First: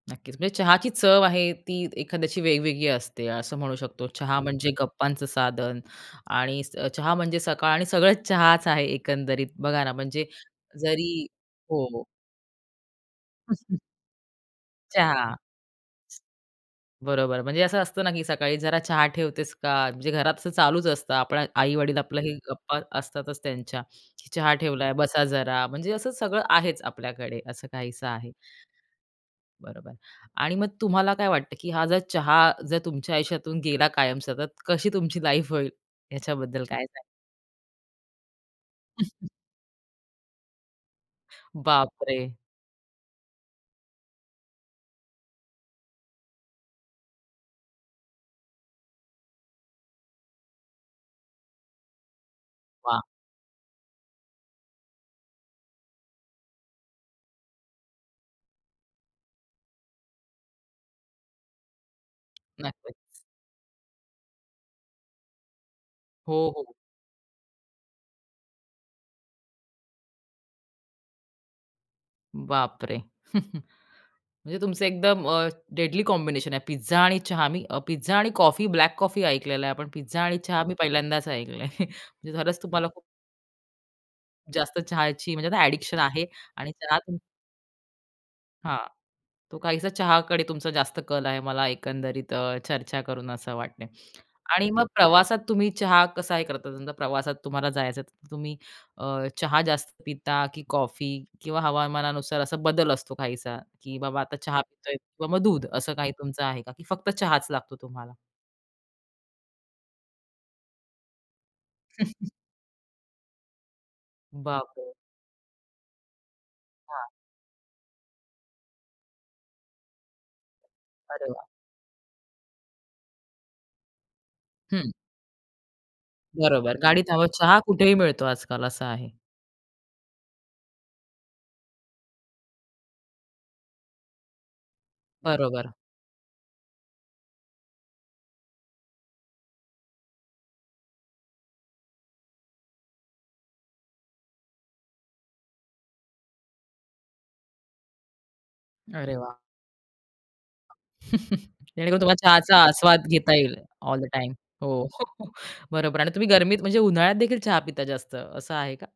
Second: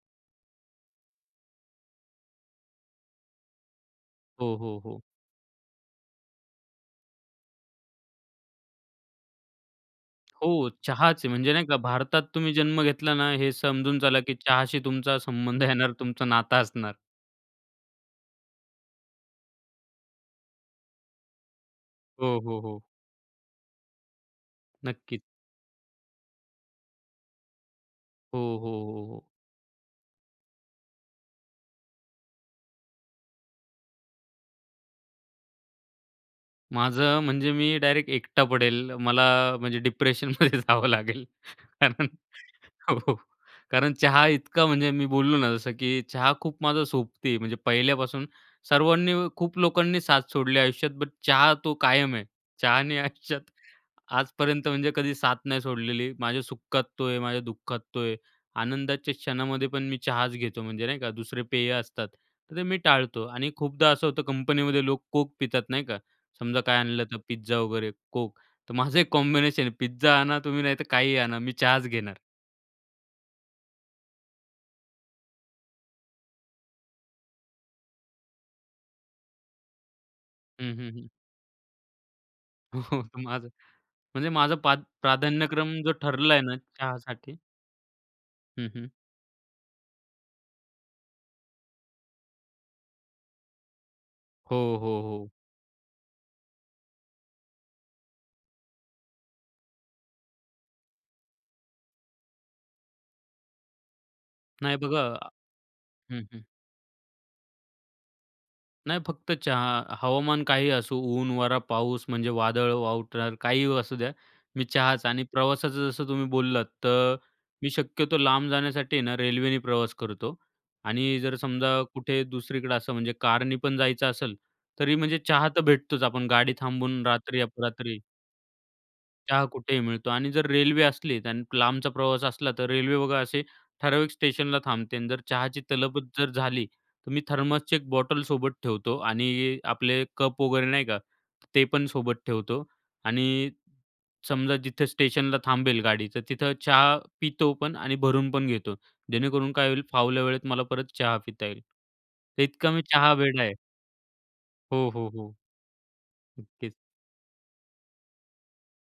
नक्कीच. म्हणजे चहाची चव आहे ती एखाद्याची वेगवेगळी असते असं म्हणू शकतो. चहा हो, म्हणजे हो, हो. गप्पांचं साधन आणि स चहा म्हणजे सकाळ आणि सगळंच चहाच आहे एकंदरीत बघा ना म्हणजे हो, जरी चहाचे आहे. म्हणजे नाही का हो. भारतात तुम्ही जन्म घेतला ना हे समजून चला, की चहाशी तुमचा चहा. संबंध येणार. तुमचा नाता असणार. बरोबर म्हणजे असं असतं ना, की सकाळी जरा चहा ठेवतेस का? म्हणजे घरात असं चालूच असतं आपल्या आई-वडील आपल्यालाही हो, हो, गप्पा हो. असतातच त्यांच्या. चहा ठेवलाय, नक्कीच. बसा जरा म्हणजे असं सगळं आहेच आपल्याकडे असं काहीसं आहे. हो, हो, हो, हो. बरोबर आणि मग तुम्हाला काय वाटतं, की हा जर चहा जर तुमच्या आयुष्यातून गेला कायमचा तर सतत कशी तुमची लाईफ होईल ह्याच्याबद्दल काय सांगाल? माझं म्हणजे मी डायरेक्ट एकटा पडेल मला म्हणजे डिप्रेशनमध्ये जावं लागेल. कारण बापरे! हो. कारण चहा इतका म्हणजे मी बोललो ना जसं, की चहा खूप माझा सोबती म्हणजे पहिल्यापासून सर्वांनी खूप लोकांनी साथ सोडली आयुष्यात बट चहा तो कायम आहे. चहानी वाह! आयुष्यात आजपर्यंत म्हणजे कधी साथ नाही सोडलेली. माझ्या सुखात तो आहे माझ्या दुःखात तो आहे. आनंदाच्या क्षणामध्ये पण मी चहाच घेतो म्हणजे नाही का दुसरे पेय असतात. तर ते मी नक्कीच. टाळतो आणि खूपदा असं होतं कंपनीमध्ये लोक Coke पितात नाही का. हो, समजा हो. काय आणलं तर पिझ्झा वगैरे, Coke. तर माझं एक कॉम्बिनेशन आहे पिझ्झा आणा तुम्ही नाही तर काहीही आणा मी चहाच घेणार. बापरे, म्हणजे तुमचं एकदम अ, डेडली कॉम्बिनेशन आहे पिझ्झा आणि चहा. मी पिझ्झा आणि कॉफी, ब्लॅक कॉफी ऐकलेलं आहे. पण पिझ्झा आणि चहा हं, मी हं, हं. पहिल्यांदाच ऐकलं आहे. खरंच तुम्हाला खूप माझं. म्हणजे माझं पा जास्त चहाची म्हणजे आता प्राधान्यक्रम जो एडिक्शन आहे ठरला आहे ना आणि चहा तुम चहासाठी. हं, हां. हं. तो काहीसा चहाकडे तुमचा जास्त कल आहे मला एकंदरीत अ, चर्चा करून असं वाटतंय आणि हो, मग हो, हो. प्रवासात तुम्ही चहा कसा हे करता? तुमचा प्रवासात तुम्हाला जायचं आहे. तर तुम्ही अ, चहा जास्त पिता की कॉफी किंवा हवामानानुसार असा बदल असतो काहीसा, की बाबा आता चहा नाही पितोय बघा किंवा मग दूध असं काही हं, तुमचं हं. आहे का? की फक्त चहाच लागतो तुम्हाला? नाही फक्त चहा. हवामान काहीही असू ऊन, वारा, पाऊस म्हणजे वादळ, वावटळ काहीही असू द्या. मी बापरे! चहाचं आणि प्रवासाचं जसं तुम्ही बोललात हां. तर मी शक्यतो लांब जाण्यासाठी आहे ना रेल्वेने प्रवास करतो आणि अरे, जर वाह! समजा कुठे दुसरीकडे असं म्हणजे कारनी पण जायचं असेल. हं. तरी म्हणजे चहा तर भेटतोच. आपण गाडी बरोबर. थांबवून गाडीत हवा, रात्री चहा कुठेही अपरात्री. मिळतो आजकाल असं आहे. चहा कुठेही मिळतो आणि जर रेल्वे असली आणि लांबचा प्रवास असला तर रेल्वे बघा असे, ठराविक स्टेशनला थांबते आणि जर चहाची बरोबर. तलबच जर झाली. तर मी थर्मसची एक बॉटल सोबत ठेवतो आणि आपले कप वगैरे नाही का, ते पण सोबत ठेवतो आणि समजा जिथे स्टेशनला थांबेल गाडी तर तिथं चहा पितो पण आणि भरून पण घेतो. अरे, वाह! जेणेकरून काय होईल फावल्या वेळेत मला परत चहा पिता येईल. जेणेकरून तुम्हाला तर चहाचा इतका मी आस्वाद घेता चहावेडा आहे. येईल ऑल द टाईम. हो, हो, हो, हो. बरोबर आणि तुम्ही गरमीत नक्कीच. म्हणजे उन्हाळ्यात देखील चहा पिता जास्त असं आहे का?